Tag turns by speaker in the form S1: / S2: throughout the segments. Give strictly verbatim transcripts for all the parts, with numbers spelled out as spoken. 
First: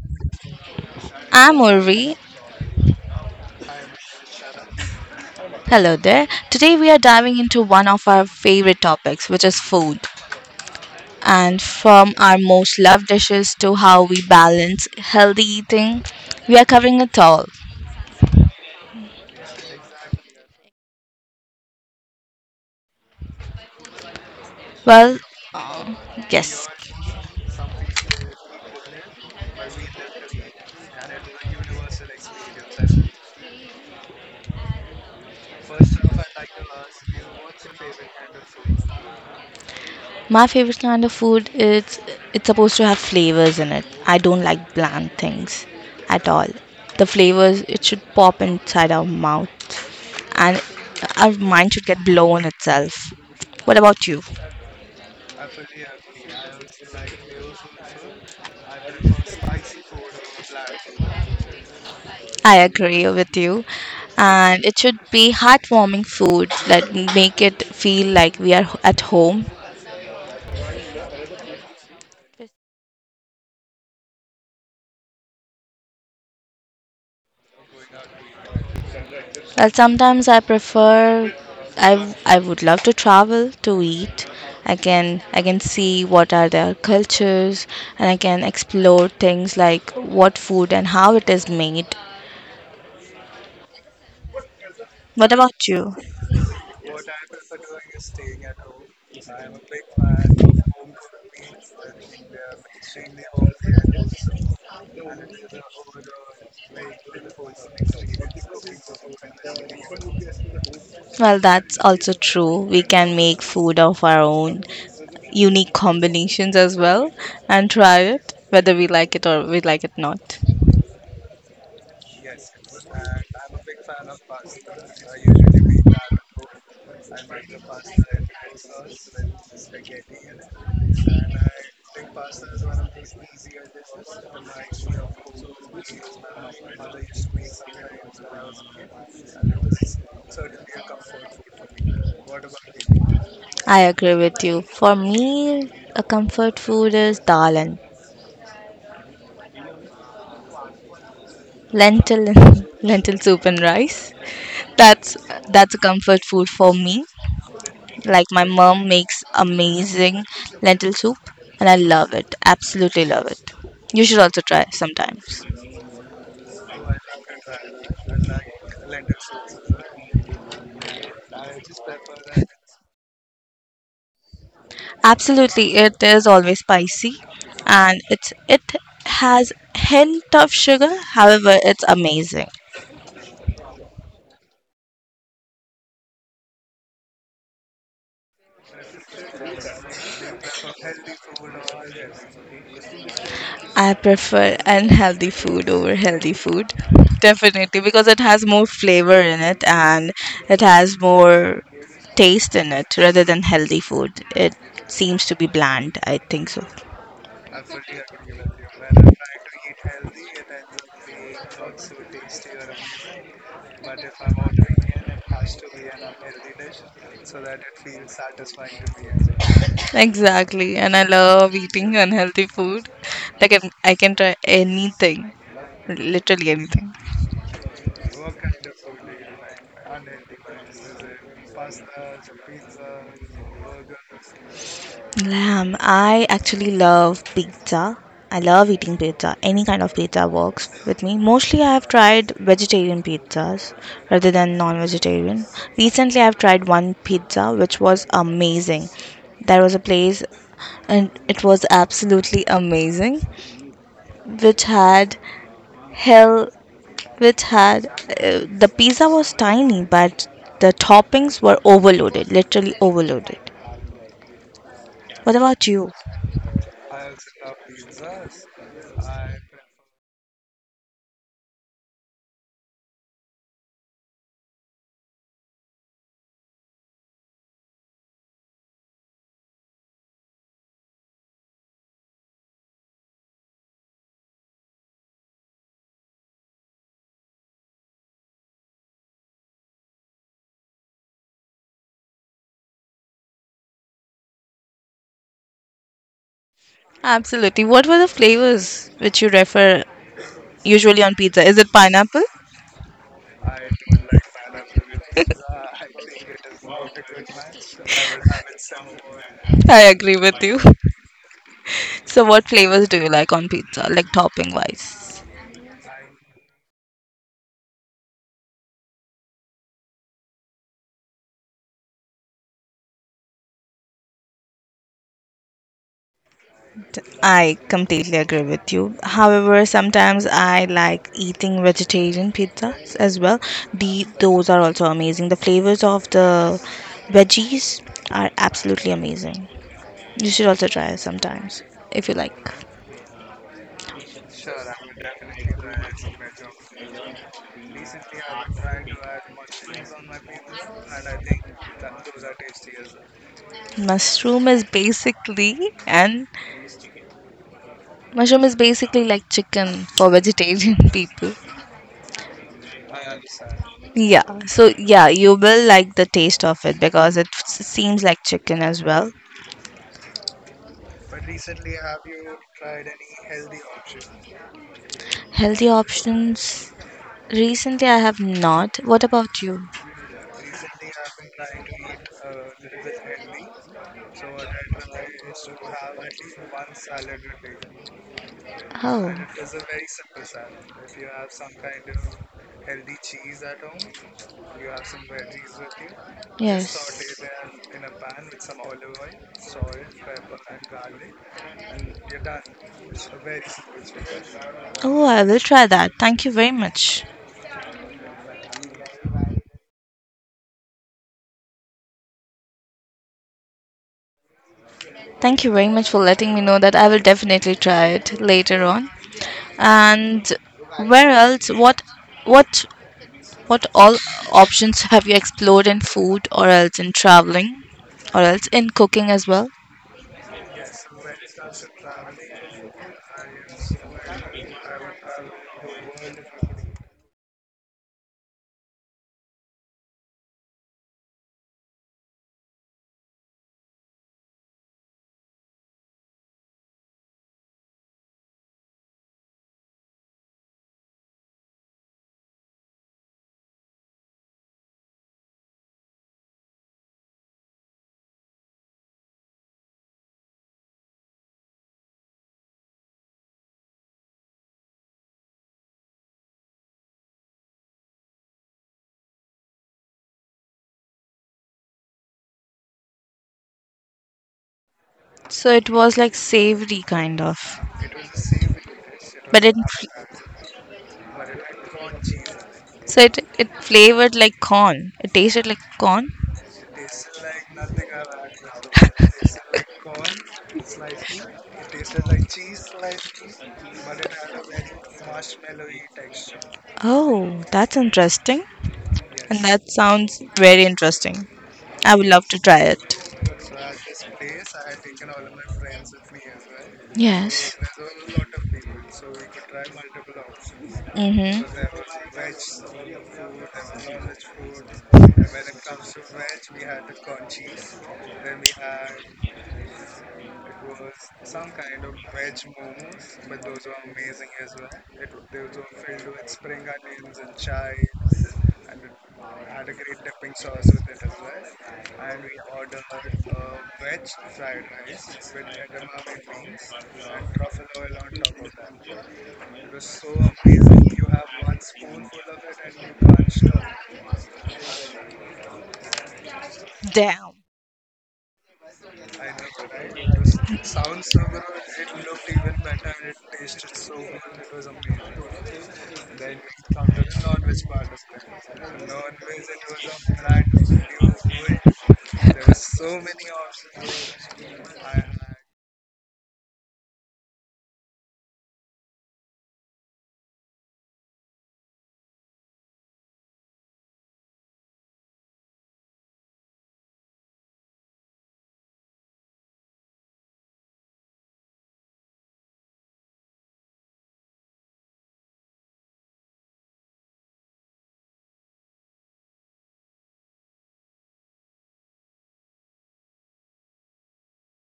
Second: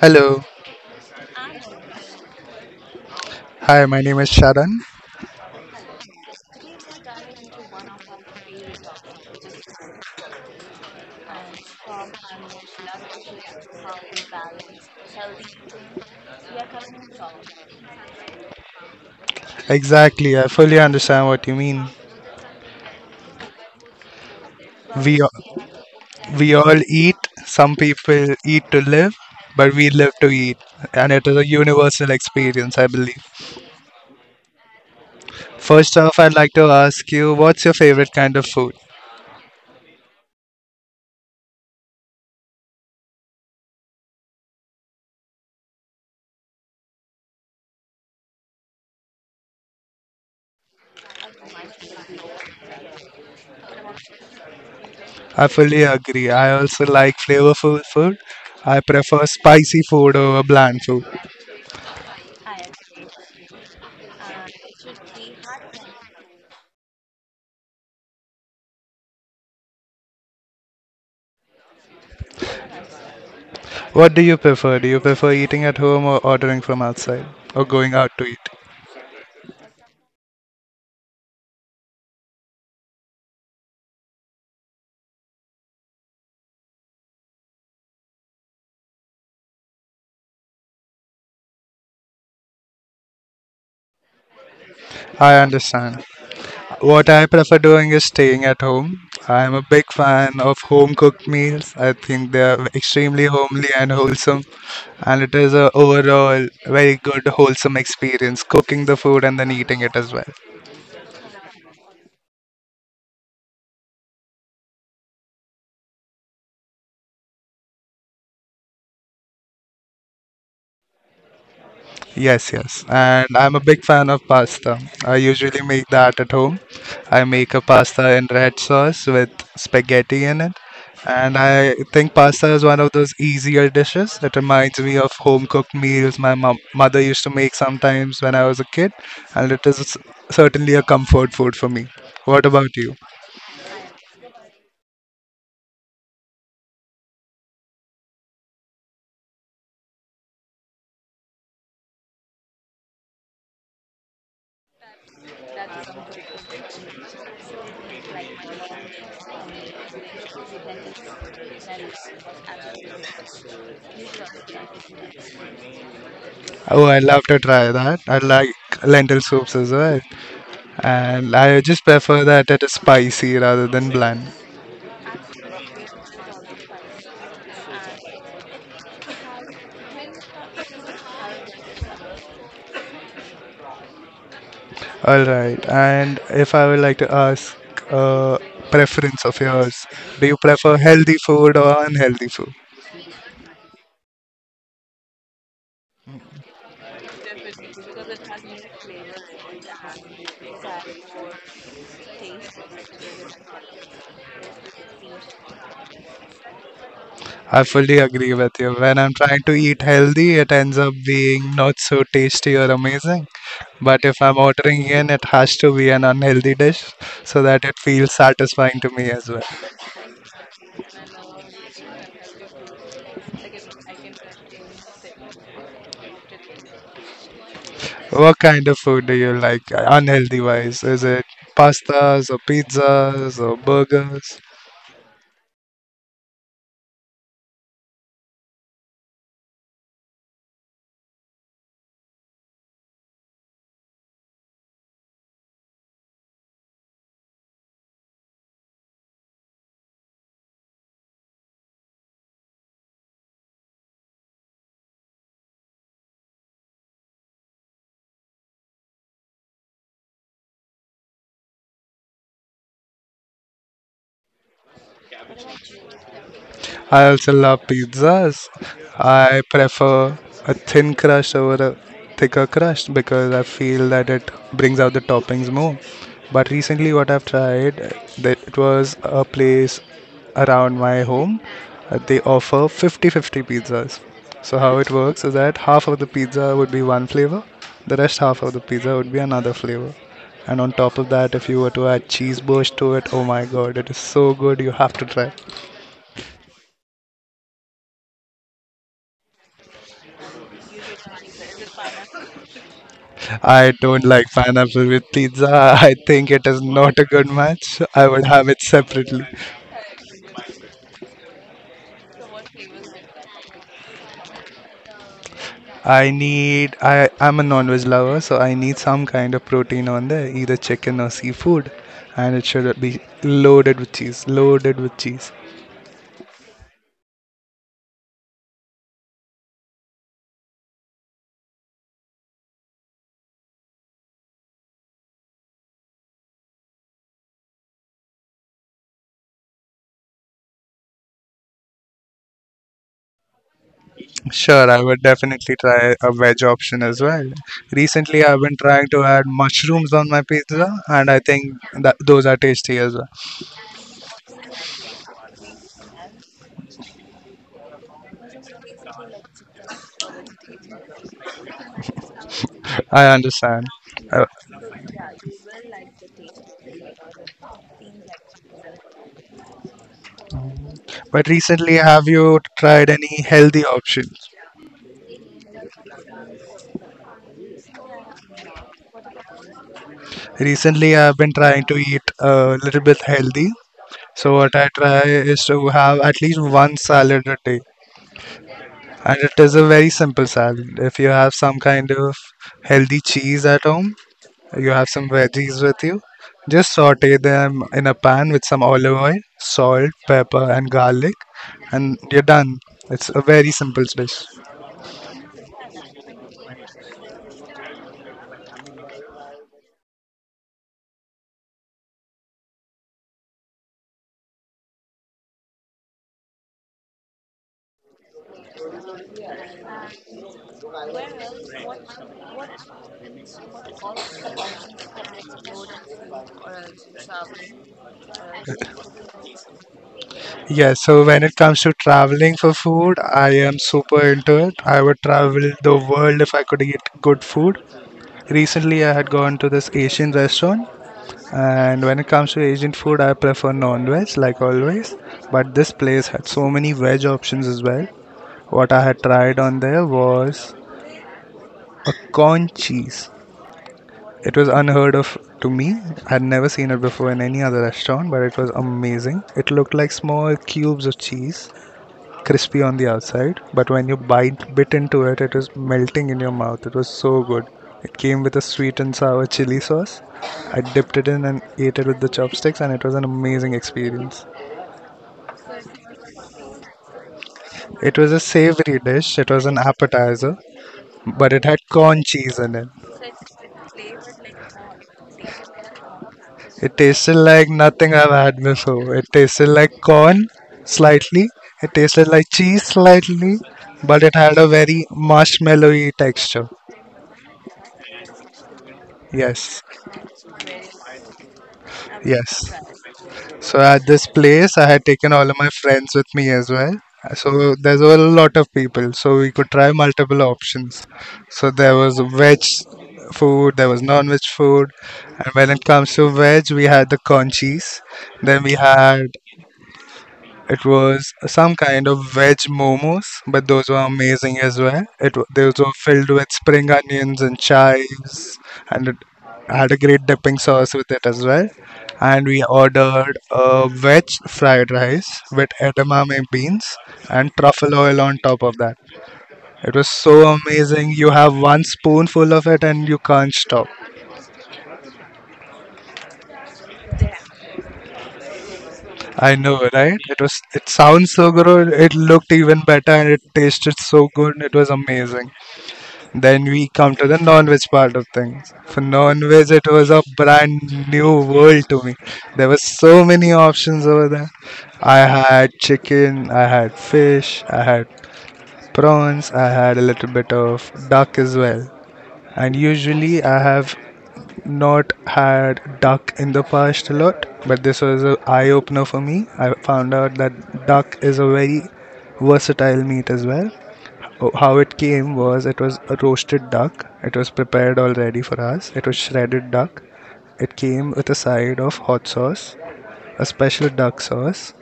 S1: Hello.
S2: I'm Urvi.
S1: Hi, my name is Sharan.
S2: Hello there. Today we are diving into one of our favorite topics, which is food. And from our most loved dishes to how we balance healthy eating, we are covering it all.
S1: Exactly, I fully understand what you mean. We
S2: Well,
S1: a- we
S2: yes.
S1: all eat. Some people eat to live, but we live to eat, and it is a universal experience, I believe. First off, I'd like to ask you, what's your favorite kind of food?
S2: My favorite kind of food is it's supposed to have flavors in it. I don't like bland things at all. The flavors it should pop inside our mouth and our mind should get blown itself. What about you?
S1: I fully agree. I also like flavorful food. I prefer spicy food over bland food.
S2: I agree with you. And it should be heartwarming food that make it feel like we are at home.
S1: What do you prefer? Do you prefer eating at home or ordering from outside or going out to eat?
S2: Well, sometimes I prefer. I I would love to travel to eat. I can I can see what are their cultures, and I can explore things like what food and how it is made. What
S1: I
S2: about you?
S1: understand. What I prefer doing is staying at home. I'm a big fan of home cooked meals. I think they are extremely homely and wholesome, and it is a overall very good wholesome experience cooking the food and then eating it as well.
S2: Well, that's also true. We can make food of our own, unique combinations as well, and try it whether we like it or we like it not.
S1: Yes, yes. And I'm a big fan of pasta. I usually make that at home. I make a pasta in red sauce with spaghetti in it. And I think pasta is one of those easier dishes. It reminds me of home cooked meals my mom- mother used to make sometimes when I was a kid. And it is certainly a comfort food for me. What about you?
S2: I agree with you. For me, a comfort food is dal and lentil and lentil soup and rice. That's that's a comfort food for me. Like my mom makes amazing lentil soup, and I love it. Absolutely love it. You should also try sometimes.
S1: Oh, I love to try that. I like lentil soups as well. And I just prefer that it is spicy rather than bland.
S2: Absolutely, it is always spicy and it's it has hint of sugar. However, it's amazing.
S1: All right. And if I would like to ask uh, preference of yours, do you prefer healthy food or unhealthy food?
S2: I prefer unhealthy food over healthy food. Definitely because it has more flavor in it and it has more taste in it rather than healthy food. It seems to be bland, I think so.
S1: I fully agree with you. When I'm trying to eat healthy, it ends up being not so tasty or amazing. But if I'm ordering in, it has to be an unhealthy dish so that it feels satisfying to me as well.
S2: Exactly, and I love eating unhealthy food. Like I can, I can try anything, literally anything.
S1: What kind of food do you like, unhealthy wise? Is it pastas or pizzas or burgers?
S2: Lamb. I actually love pizza. I love eating pizza. Any kind of pizza works with me. Mostly, I have tried vegetarian pizzas rather than non vegetarian. Recently, I've tried one pizza which was amazing. There was a place and it was absolutely amazing which had hell which had uh, the pizza was tiny but the toppings were overloaded, literally overloaded. What about you?
S1: I also love pizzas. I prefer a thin crust over a thicker crust because I feel that it brings out the toppings more. But recently, what I've tried, uh, that it was a place around my home. uh, They offer fifty fifty pizzas. So how it works is that half of the pizza would be one flavor, the rest half of the pizza would be another flavor. And on top of that, if you were to add cheese burst to it, oh my god, it is so good. You have to try.
S2: Absolutely. What were the flavors which you refer usually on pizza? Is it pineapple?
S1: I don't like pineapple with pizza. I think it is not a good match. I would have it separately.
S2: I agree with you. So, what flavors do you like on pizza, like topping wise?
S1: I need I I'm a non-veg lover, so I need some kind of protein on there, either chicken or seafood, and it should be loaded with cheese, loaded with cheese.
S2: I completely agree with you. However, sometimes I like eating vegetarian pizzas as well. The those are also amazing. The flavors of the veggies are absolutely amazing. You should also try it sometimes if you like.
S1: Sure, I would definitely try a veg option as well. Recently, I've been trying to add mushrooms on my pizza, and I think that those are tasty as well.
S2: Mushroom is basically an Mushroom is basically like chicken for vegetarian people.
S1: I understand.
S2: Yeah,
S1: Uh,
S2: so yeah, you will like the taste of it because it s- seems like chicken as well.
S1: But recently, have you tried any healthy options?
S2: Healthy options? Recently, I have not. What about you?
S1: Recently, I've been trying to eat a little bit healthy. So what I try is to have at least one salad a day,
S2: Oh,
S1: and it is a very simple salad. If you have some kind of healthy cheese at home, you have some veggies with you. Just saute
S2: yes.
S1: them in a pan with some olive oil, salt, pepper, and garlic, and you're done. It's a very simple dish.
S2: Oh, I will try that. Thank you very much. Thank you very much for letting me know that I will definitely try it later on. And where else? What, what, what all options have you explored in food, or else in traveling, or else in cooking as well?
S1: Yeah, so when it comes to traveling for food, I am super into it. I would travel the world if I could eat good food. Recently, I had gone to this Asian restaurant, and when it comes to Asian food, I prefer non-veg like always. But this place had so many veg options as well. What I had tried on there was a corn cheese. It was unheard of to me. I had never seen it before in any other restaurant, but it was amazing. It looked like small cubes of cheese crispy on the outside, but when you bite bit into it, it was melting in your mouth. It was so good. It came with a sweet and sour chili sauce. I dipped it in and ate it with the chopsticks, and it was an amazing experience.
S2: So it was like savory kind of,
S1: It was a savory dish. It was
S2: but
S1: an
S2: it
S1: appetizer, but it had corn cheese in it.
S2: so it it flavored like corn. It tasted like corn.
S1: It tasted like nothing I've had before. It tasted like corn slightly. It tasted like cheese slightly, but it had a very marshmallowy texture.
S2: Oh, that's interesting, and
S1: Yes,
S2: that sounds very interesting. I would love to
S1: yes.
S2: try it.
S1: So at this place, I had taken all of my friends with me as well. So
S2: Yes.
S1: there's a lot of people, so we could try multiple options.
S2: Mm-hmm.
S1: So there was veg food, there was non-veg food, and when it comes to veg, we had the conchis. Then we had it was some kind of veg momos, but those were amazing as well. It wa- those were filled with spring onions and chives, and it had a great dipping sauce with it as well. And we ordered a veg fried rice with edamame beans and truffle oil on top of that. It was so amazing. You have one spoonful of it and you can't stop.
S2: Damn.
S1: I know, right? It was. It sounds so good. It looked even better, and it tasted so good. It was amazing. Then we come to the non-veg part of things. For non-veg, it was a brand new world to me. There were so many options over there. I had chicken, I had fish, I had prawns, I had a little bit of duck as well. And usually, I have not had duck in the past a lot, but this was an eye opener for me. I found out that duck is a very versatile meat as well. Oh, how it came was it was a roasted duck. It was prepared already for us. It was shredded duck. It came with a side of hot sauce, a special duck sauce,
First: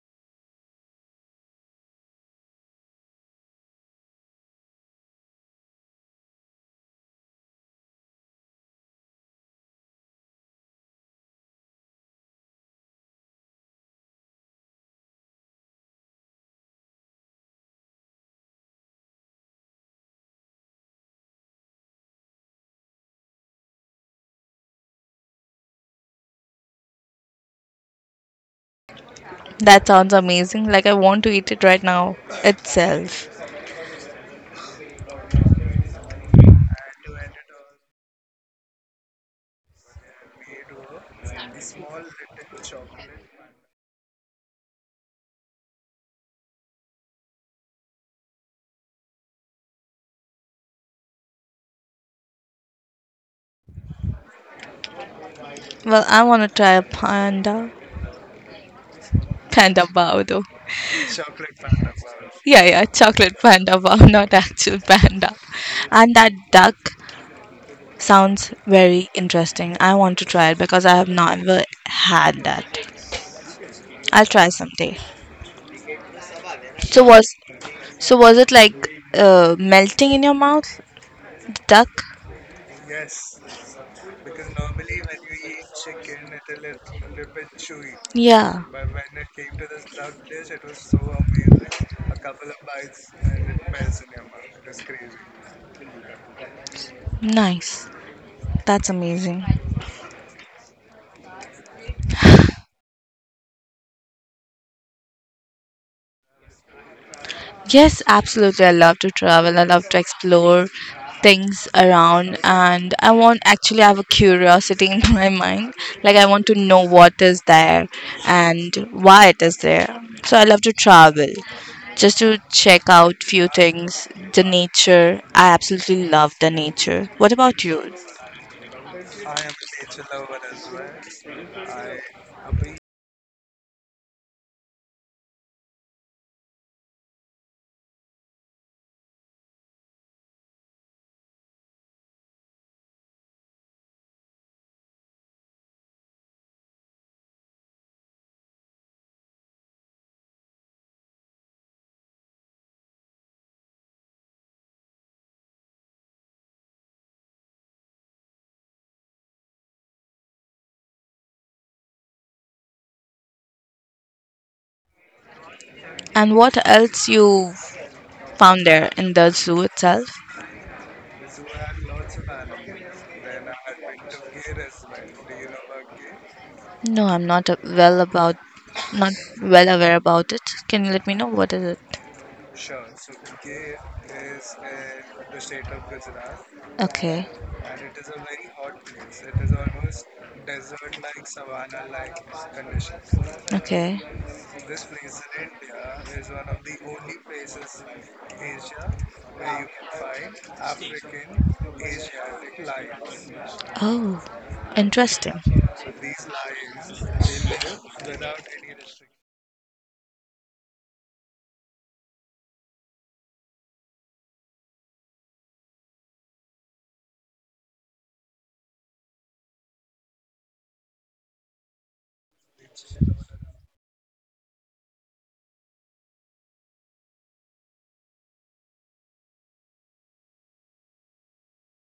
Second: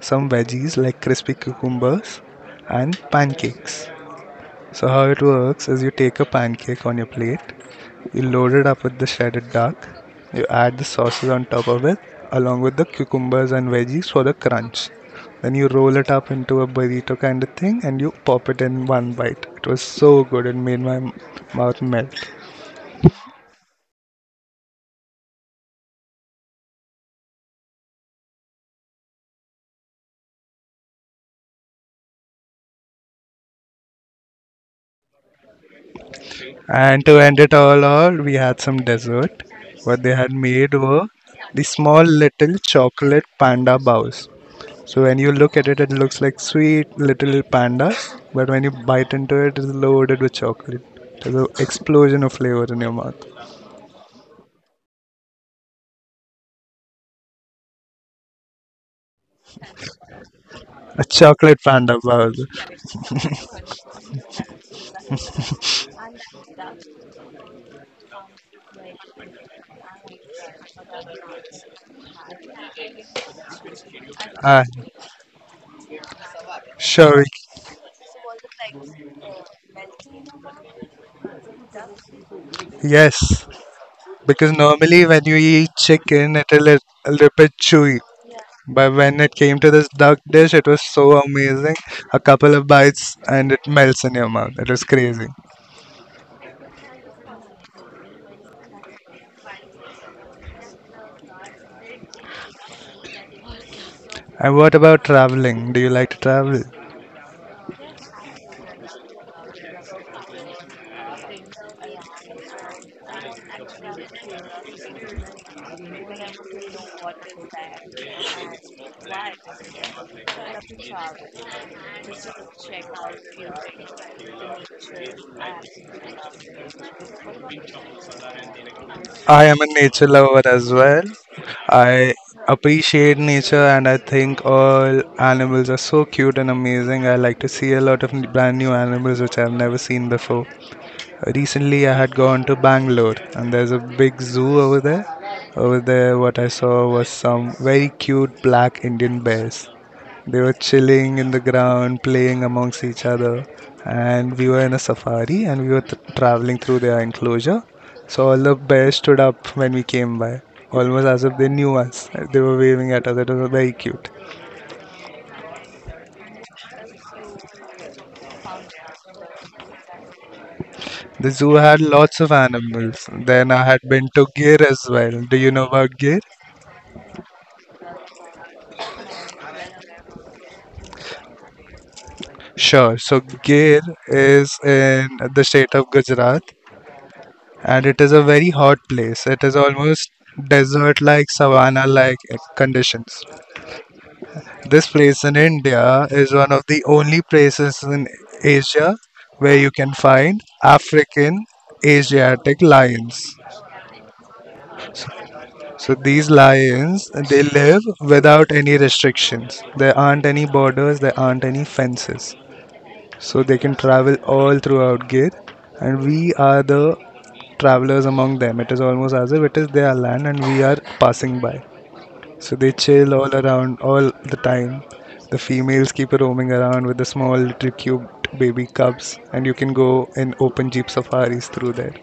S1: some veggies like crispy cucumbers, and pancakes. So how it works is you take a pancake on your plate, you load it up with the shredded duck, you add the sauces on top of it, along with the cucumbers and veggies for the crunch. Then you roll it up into a burrito kind of thing and you pop it in one bite. It was so good, it made my m- mouth melt.
S2: That sounds amazing. Like I want to eat it right now itself.
S1: And to end it all, all we had some dessert. What they had made were the small little chocolate panda bows. So when you look at it, it looks like sweet little pandas, but when you bite into it, it's loaded with chocolate. There's an explosion of flavor in your mouth.
S2: Well, I want to try a panda. Panda bao though.
S1: A chocolate panda bowl.
S2: Yeah, yeah, chocolate panda bao, not actual panda. And that duck sounds very interesting. I want to try it because I have never had that. I'll try
S1: Ah,
S2: someday. So
S1: sure.
S2: was so was it like uh, melting in your mouth? The duck?
S1: Yes, because normally when you eat chicken, it'll a little bit chewy,
S2: Yeah,
S1: but when it came to this duck dish, it was so amazing. A couple of bites and it melts in your mouth. It was crazy.
S2: nice. That's amazing.
S1: And what about traveling? Do you like to travel?
S2: Yes, absolutely. I love to travel. I love to explore things around and I want actually I have a curiosity in my mind. Like I want to know what is there and why it is there. So I love to travel just to check out few things, the nature. I absolutely love the nature. What about you?
S1: I am a nature lover as well. I appreciate nature and I think all animals are so cute and amazing. I like to see a lot of n- brand new animals which I've never seen before. Recently, I had gone to Bangalore, and there's a big zoo over there. Over there, what I saw was some very cute black Indian bears. They were chilling in the ground, playing amongst each other, and we were in a safari and we were th- traveling through their enclosure. So all the bears stood up when we came by, almost as if they knew us. They were waving at us. It was very cute.
S2: And what else you found there in the zoo itself?
S1: The zoo had lots of animals. Then I had been to Gir as well. Do you know about Gir?
S2: No, I'm not uh, well about not well aware about it. Can you let me know what is it?
S1: Sure. So Gir is in the state of Gujarat
S2: Okay.
S1: and it is a very hot place. It is almost desert like savanna like conditions.
S2: Okay.
S1: This place in India is one of the only places in Asia where you can find African Asiatic lions.
S2: Oh, interesting.
S1: So these lions they live without any restrictions. There aren't any borders, there aren't any fences. So they can travel all throughout Gir, and we are the travelers among them. It is almost as if it is their land and we are passing by. So they chill all around all the time. The females keep roaming around with the small little cute baby cubs, and you can go in open jeep safaris through there.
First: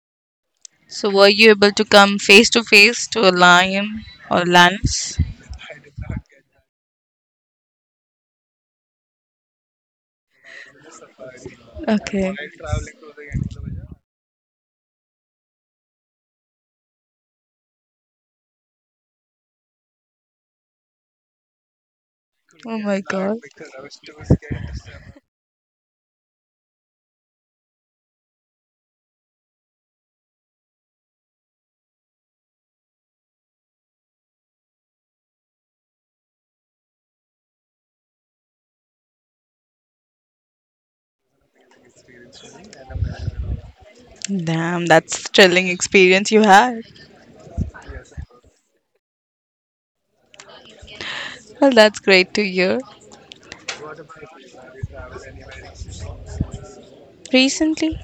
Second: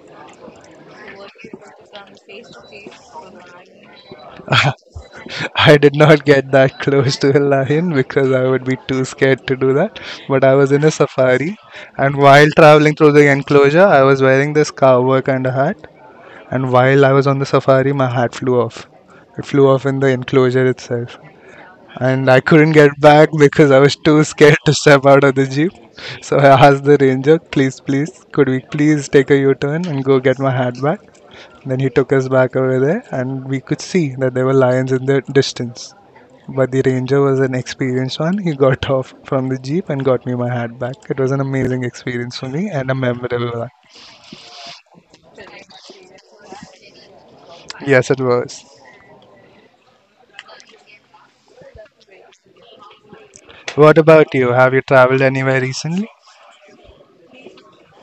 S2: So, were you able to come face to face to a lion or lance?
S1: I did not get that close to a lion because I would be too scared to do that. But I was in a safari, and
S2: Okay.
S1: while traveling through the enclosure, I was wearing this cowboy kind of hat, and while I was on the safari, my hat flew off. It flew off in the enclosure itself. And I couldn't
S2: Oh
S1: get
S2: my
S1: back
S2: god.
S1: because I was too scared to step out of the jeep. So I asked the ranger, please, please, could we please take a U turn and go get my hat back? Then he took us back over there, and we could see that there were lions in the distance. But the ranger was an experienced one. He got off from the jeep and got me my hat back. It was an amazing experience for me and a memorable one.
S2: Damn, that's a thrilling experience you had.
S1: Yes, it was.
S2: Well, that's great to hear.
S1: What about you? Have you traveled anywhere recently?
S2: Recently,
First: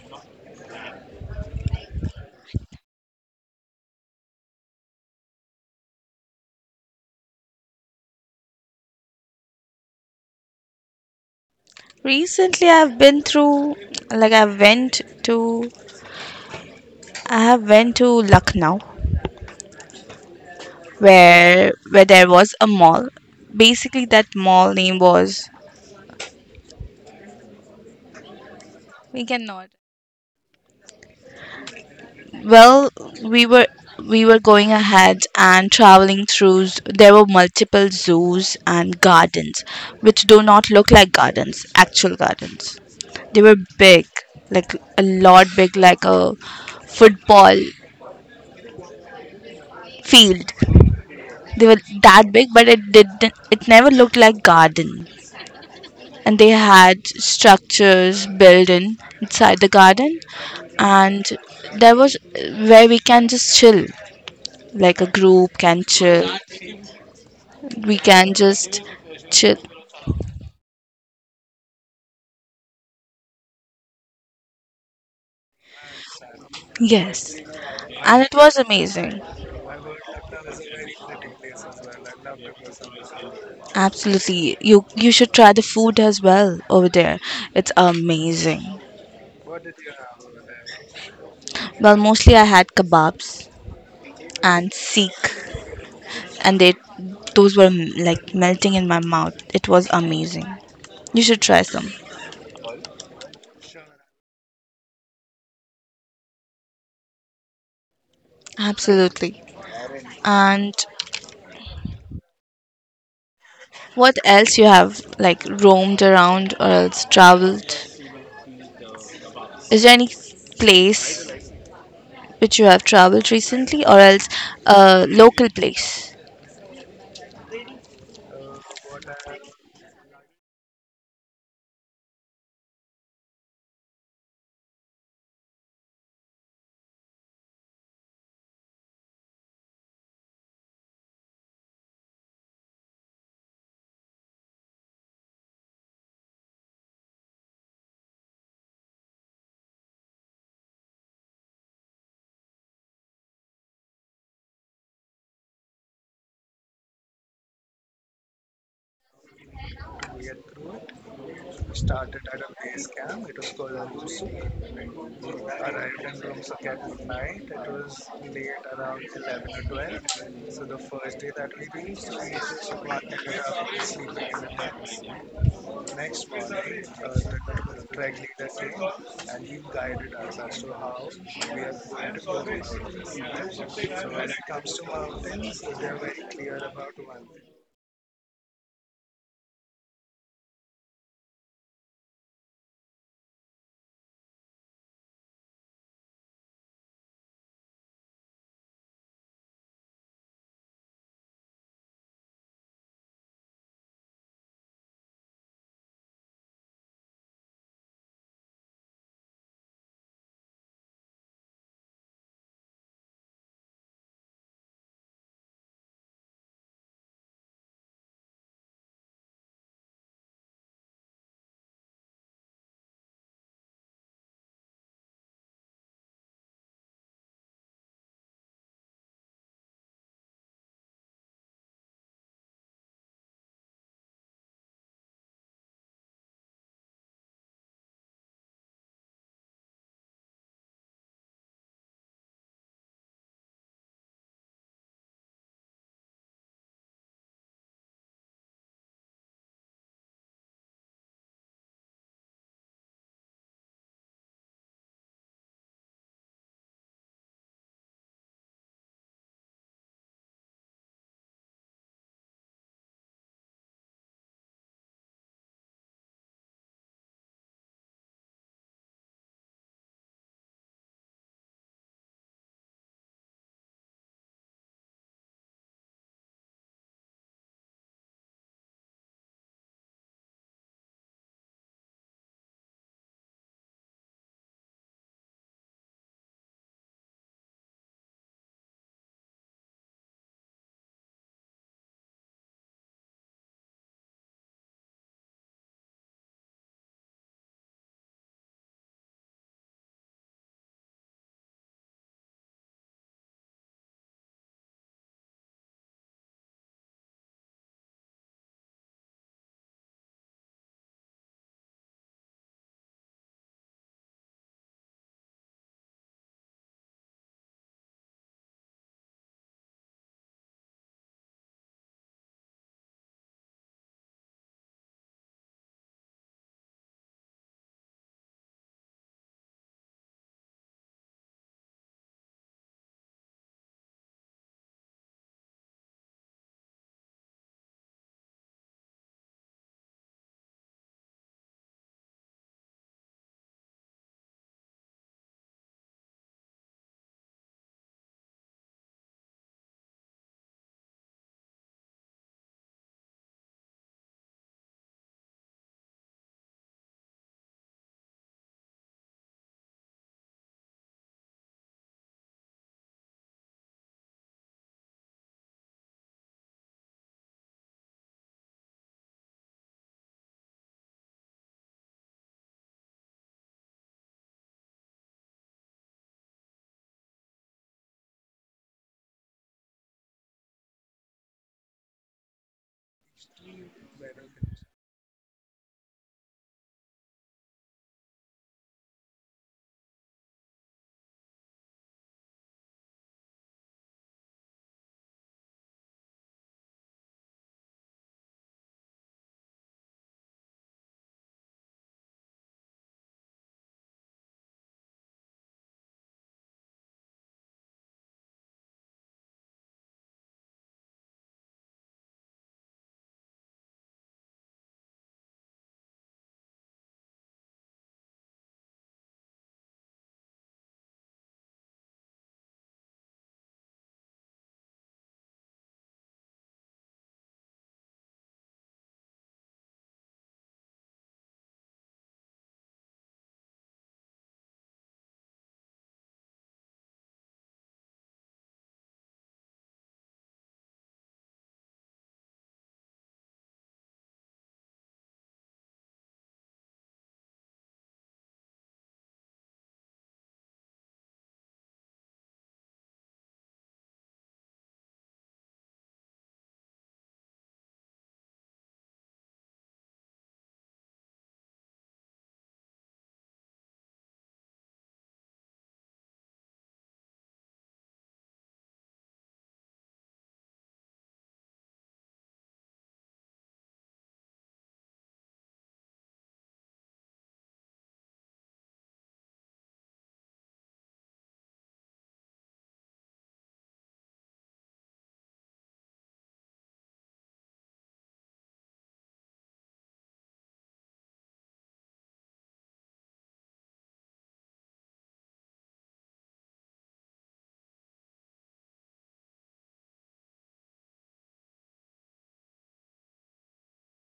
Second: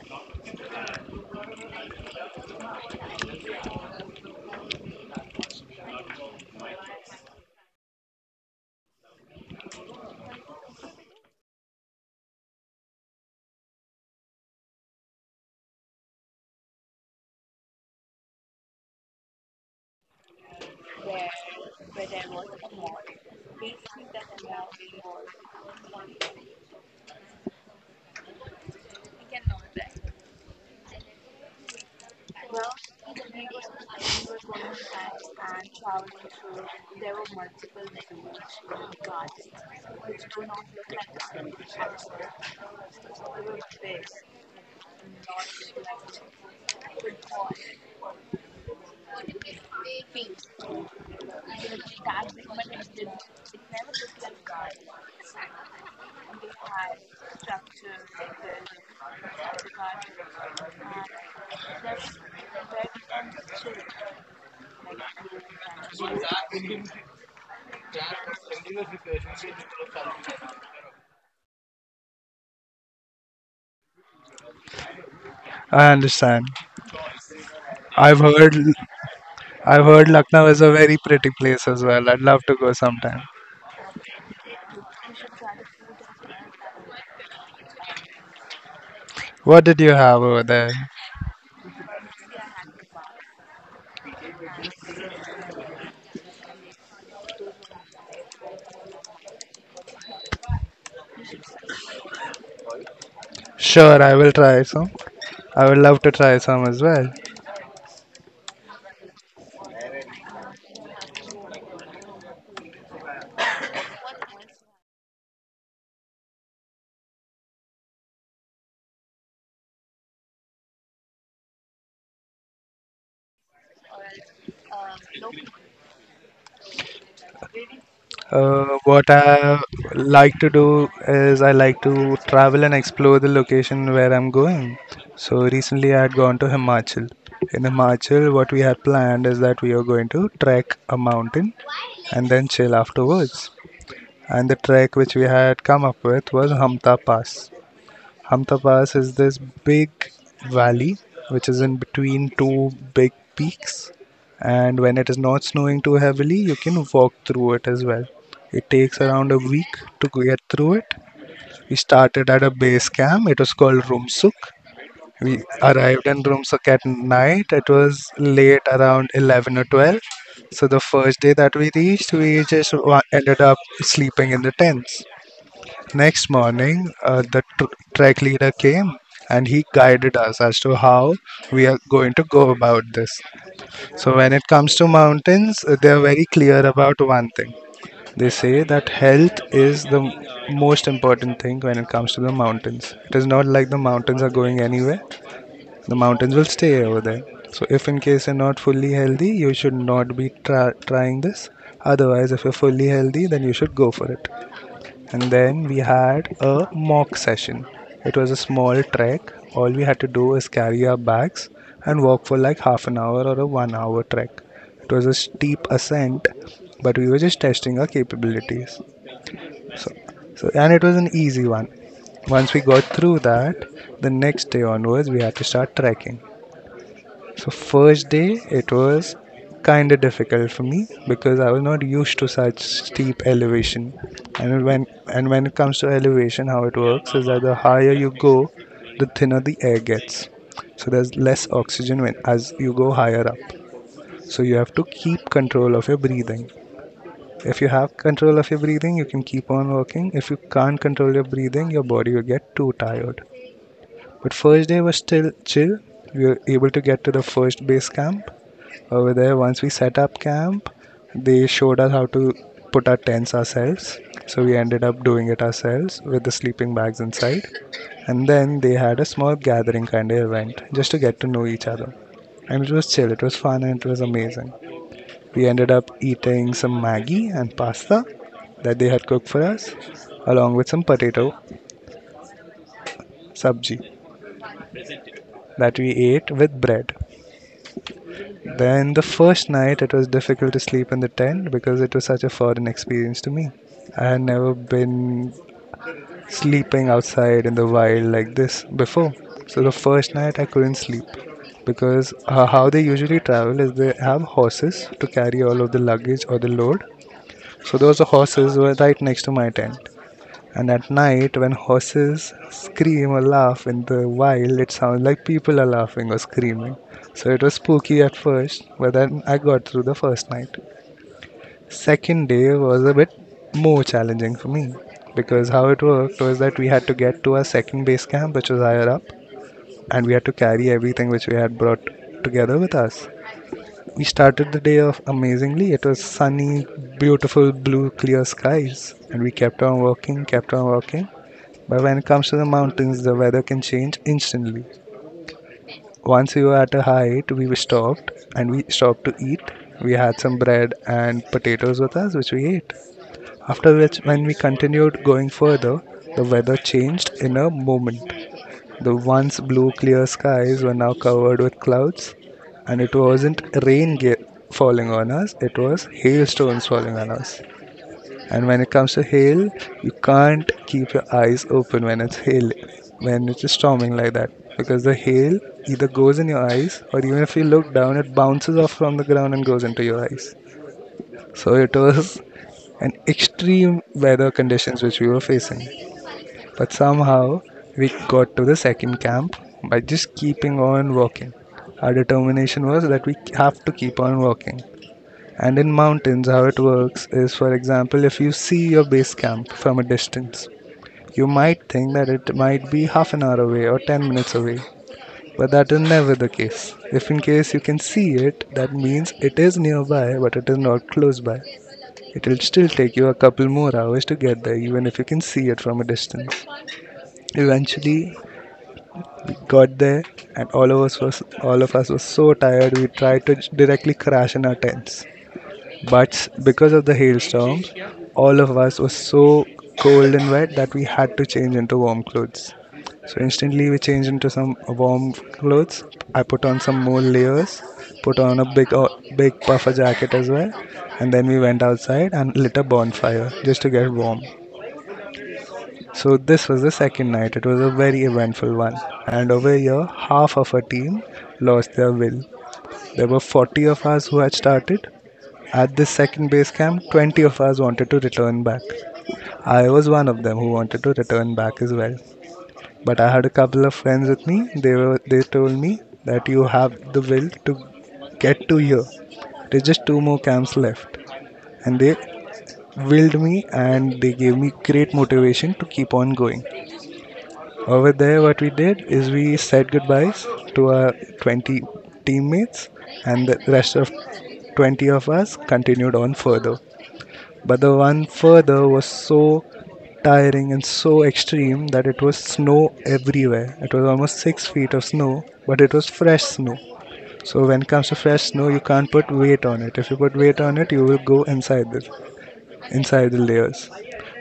S2: recently I've been through like I went to I have went to Lucknow where where there was a mall. Basically that mall name was we cannot. Well, we were we were going ahead and traveling through. z- There were multiple zoos and gardens, which do not look like gardens, actual gardens. They were big, like a lot big, like a football field. They were that big, but it didn't. It never looked like garden. And they had structures built in inside the garden, and there was where we can just chill, like a group can chill we can just chill.
S1: I understand.
S2: Yes,
S1: I've
S2: and it
S1: heard
S2: was amazing.
S1: I've heard Lucknow is a very pretty place as well. I'd love to go sometime.
S2: Absolutely, you you should try the food as well over there. It's amazing.
S1: What did you have over there?
S2: Well, mostly I had kebabs and seek, and they those were mm, like melting in my mouth. It was amazing. You should try some.
S1: Sure, I will try some. I would love to try some as well.
S2: Absolutely. And what else you have like roamed around or else traveled? Is there any place which you have traveled recently, or else a local place?
S1: Uh, what I like to do is I like to travel and explore the location where I'm going. So recently I had gone to Himachal. In Himachal, what we had planned is that we are going to trek a mountain and then chill afterwards. And the trek which we had come up with was Hamta Pass. Hamta Pass is this big valley which is in between two big peaks, and when it is not snowing too heavily, you can walk through it as well. It takes around a week to get through it. We started at a base camp. It was called Rumsuk. We arrived in Rumsuk at night. It was late around eleven or twelve. So the first day that we reached, we just ended up sleeping in the tents. Next morning, uh, the tr- track leader came and he guided us as to how we are going to go about this. So, when it comes to mountains, uh, they are very clear about one thing. They say that health is the m- most important thing when it comes to the mountains. It is not like the mountains are going anywhere, the mountains will stay over there. So, if in case you're not fully healthy, you should not be tra- trying this. Otherwise, if you're fully healthy, then you should go for it. And then we had a mock session. It was a small trek. All we had to do is carry our bags and walk for like half an hour or a one hour trek. It was a steep ascent, but we were just testing our capabilities. So, so and it was an easy one. Once we got through that, the next day onwards we had to start trekking. So first day it was kind of difficult for me because I was not used to such steep elevation. And when and when it comes to elevation, how it works is that the higher you go, the thinner the air gets. So there's less oxygen when as you go higher up. So you have to keep control of your breathing. If you have control of your breathing, you can keep on working. If you can't control your breathing, your body will get too tired. But first day was still chill. We were able to get to the first base camp. Over there, once we set up camp, they showed us how to put our tents ourselves. So we ended up doing it ourselves with the sleeping bags inside. And then they had a small gathering kind of event just to get to know each other. And it was chill, it was fun, and it was amazing. We ended up eating some Maggie and pasta that they had cooked for us, along with some potato sabji that we ate with bread. Then the first night it was difficult to sleep in the tent because it was such a foreign experience to me. I had never been sleeping outside in the wild like this before. So the first night I couldn't sleep because uh, how they usually travel is they have horses to carry all of the luggage or the load. So those horses were right next to my tent. And at night, when horses scream or laugh in the wild, it sounds like people are laughing or screaming. So it was spooky at first, but then I got through the first night. Second day was a bit more challenging for me because how it worked was that we had to get to our second base camp, which was higher up, and we had to carry everything which we had brought together with us. We started the day off amazingly. It was sunny, beautiful, blue, clear skies, and we kept on walking, kept on walking. But when it comes to the mountains, the weather can change instantly. Once we were at a height, we were stopped and we stopped to eat. We had some bread and potatoes with us, which we ate. After which, when we continued going further, the weather changed in a moment. The once blue clear skies were now covered with clouds, and it wasn't rain ge- falling on us, it was hailstones falling on us. And when it comes to hail, you can't keep your eyes open when it's hail, when it is storming like that, because the hail either goes in your eyes, or even if you look down, it bounces off from the ground and goes into your eyes. So it was an extreme weather conditions which we were facing. But somehow we got to the second camp by just keeping on walking. Our determination was that we have to keep on walking. And in mountains, how it works is, for example, if you see your base camp from a distance, you might think that it might be half an hour away or ten minutes away. But that is never the case. If in case you can see it, that means it is nearby, but it is not close by. It will still take you a couple more hours to get there, even if you can see it from a distance. Eventually, got there, and all of us was all of us was so tired we tried to j- directly crash in our tents, but s- because of the hailstorm all of us was so cold and wet that we had to change into warm clothes. So instantly we changed into some warm clothes. I put on some more layers, put on a big uh, big puffer jacket as well. And then we went outside and lit a bonfire just to get warm. So this was the second night. It was a very eventful one. And over here, half of our team lost their will. There were forty of us who had started. At this second base camp, twenty of us wanted to return back. I was one of them who wanted to return back as well. But I had a couple of friends with me. They were they told me that you have the will to get to here. There's just two more camps left. And they willed me and they gave me great motivation to keep on going. Over there, what we did is we said goodbyes to our twenty teammates, and the rest of twenty of us continued on further. But the one further was so tiring and so extreme that it was snow everywhere. It was almost six feet of snow, but it was fresh snow. So when it comes to fresh snow, you can't put weight on it. If you put weight on it, you will go inside this inside the layers.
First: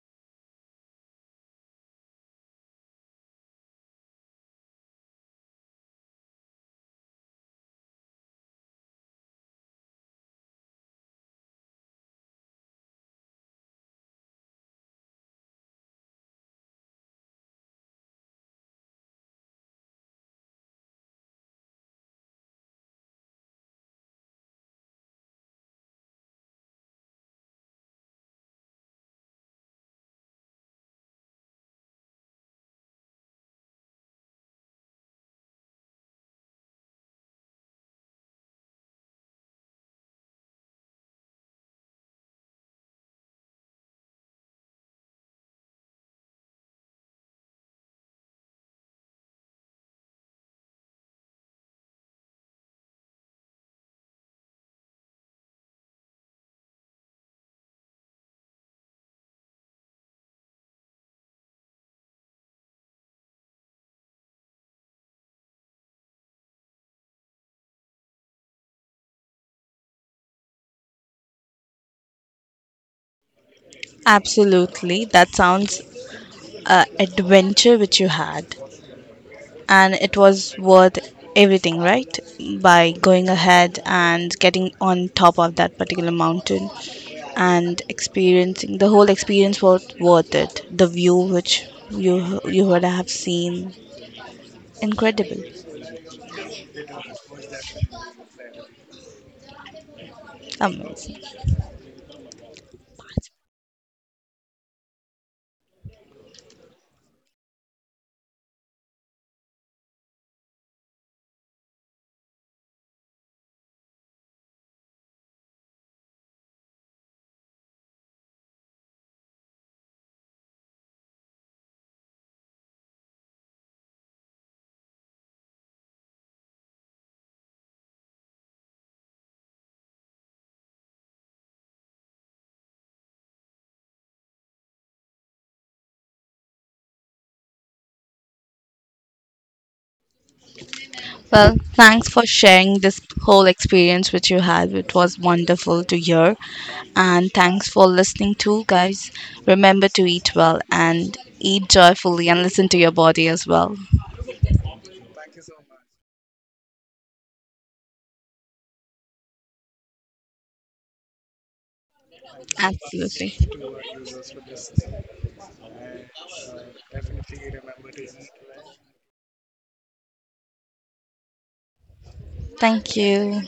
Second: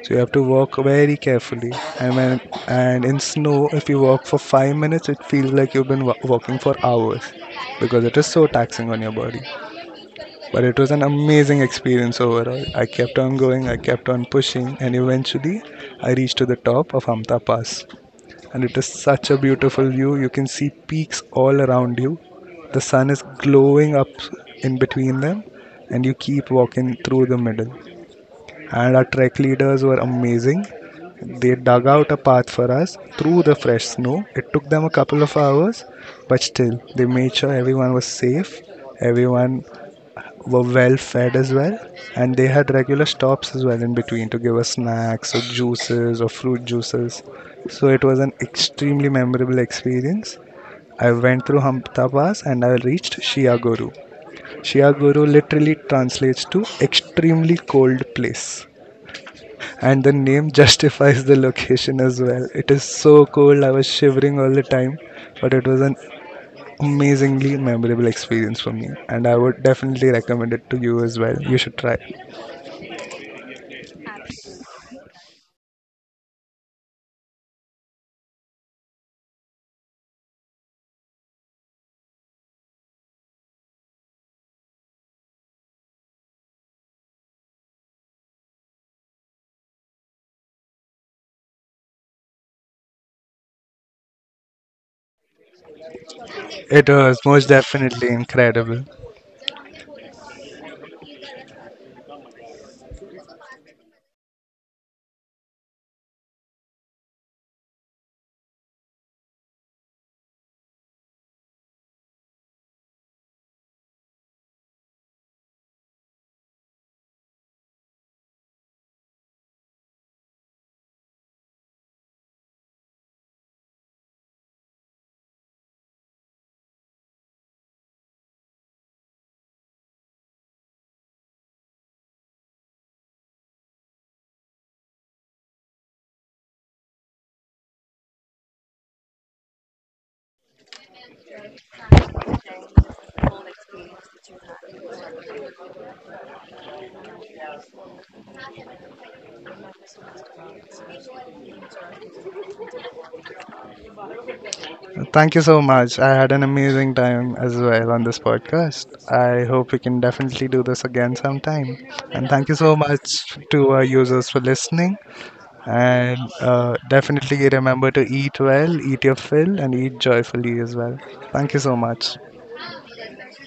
S1: So you have to walk very carefully. I mean, and in snow, if you walk for five minutes, it feels like you've been wa- walking for hours because it is so taxing on your body. But it was an amazing experience overall. I kept on going, I kept on pushing, and eventually I reached to the top of Hamta Pass. And it is such a beautiful view. You can see peaks all around you. The sun is glowing up in between them, and you keep walking through the middle, and our trek leaders were amazing. They dug out a path for us through the fresh snow. It took them a couple of hours, but still, they made sure everyone was safe, everyone were well fed as well, and they had regular stops as well in between to give us snacks or juices or fruit juices. So it was an extremely memorable experience. I went through Hampta Pass and I reached Shiaguru. Shiaguru literally translates to extremely cold place, and the name justifies the location as well. It is so cold, I was shivering all the time, but it was an amazingly memorable experience for me, and I would definitely recommend it to you as well. You should try.
S2: Absolutely. That sounds uh, adventure which you had and it was worth everything, right? By going ahead and getting on top of that particular mountain and experiencing the whole experience was worth it. The view which you you would have seen incredible.
S1: It was most definitely incredible.
S2: Amazing. Well, thanks for sharing this whole experience which you had. It was wonderful to hear. And thanks for listening too, guys. Remember to eat well and eat joyfully and listen to your body as well.
S1: Thank you so much. I had an amazing time as well on this podcast. I hope we can definitely do this again sometime. And thank you so
S2: Absolutely.
S1: much to our users for listening. And uh, definitely remember to eat well, eat your fill, and eat joyfully as well. Thank you so much.
S2: Thank you.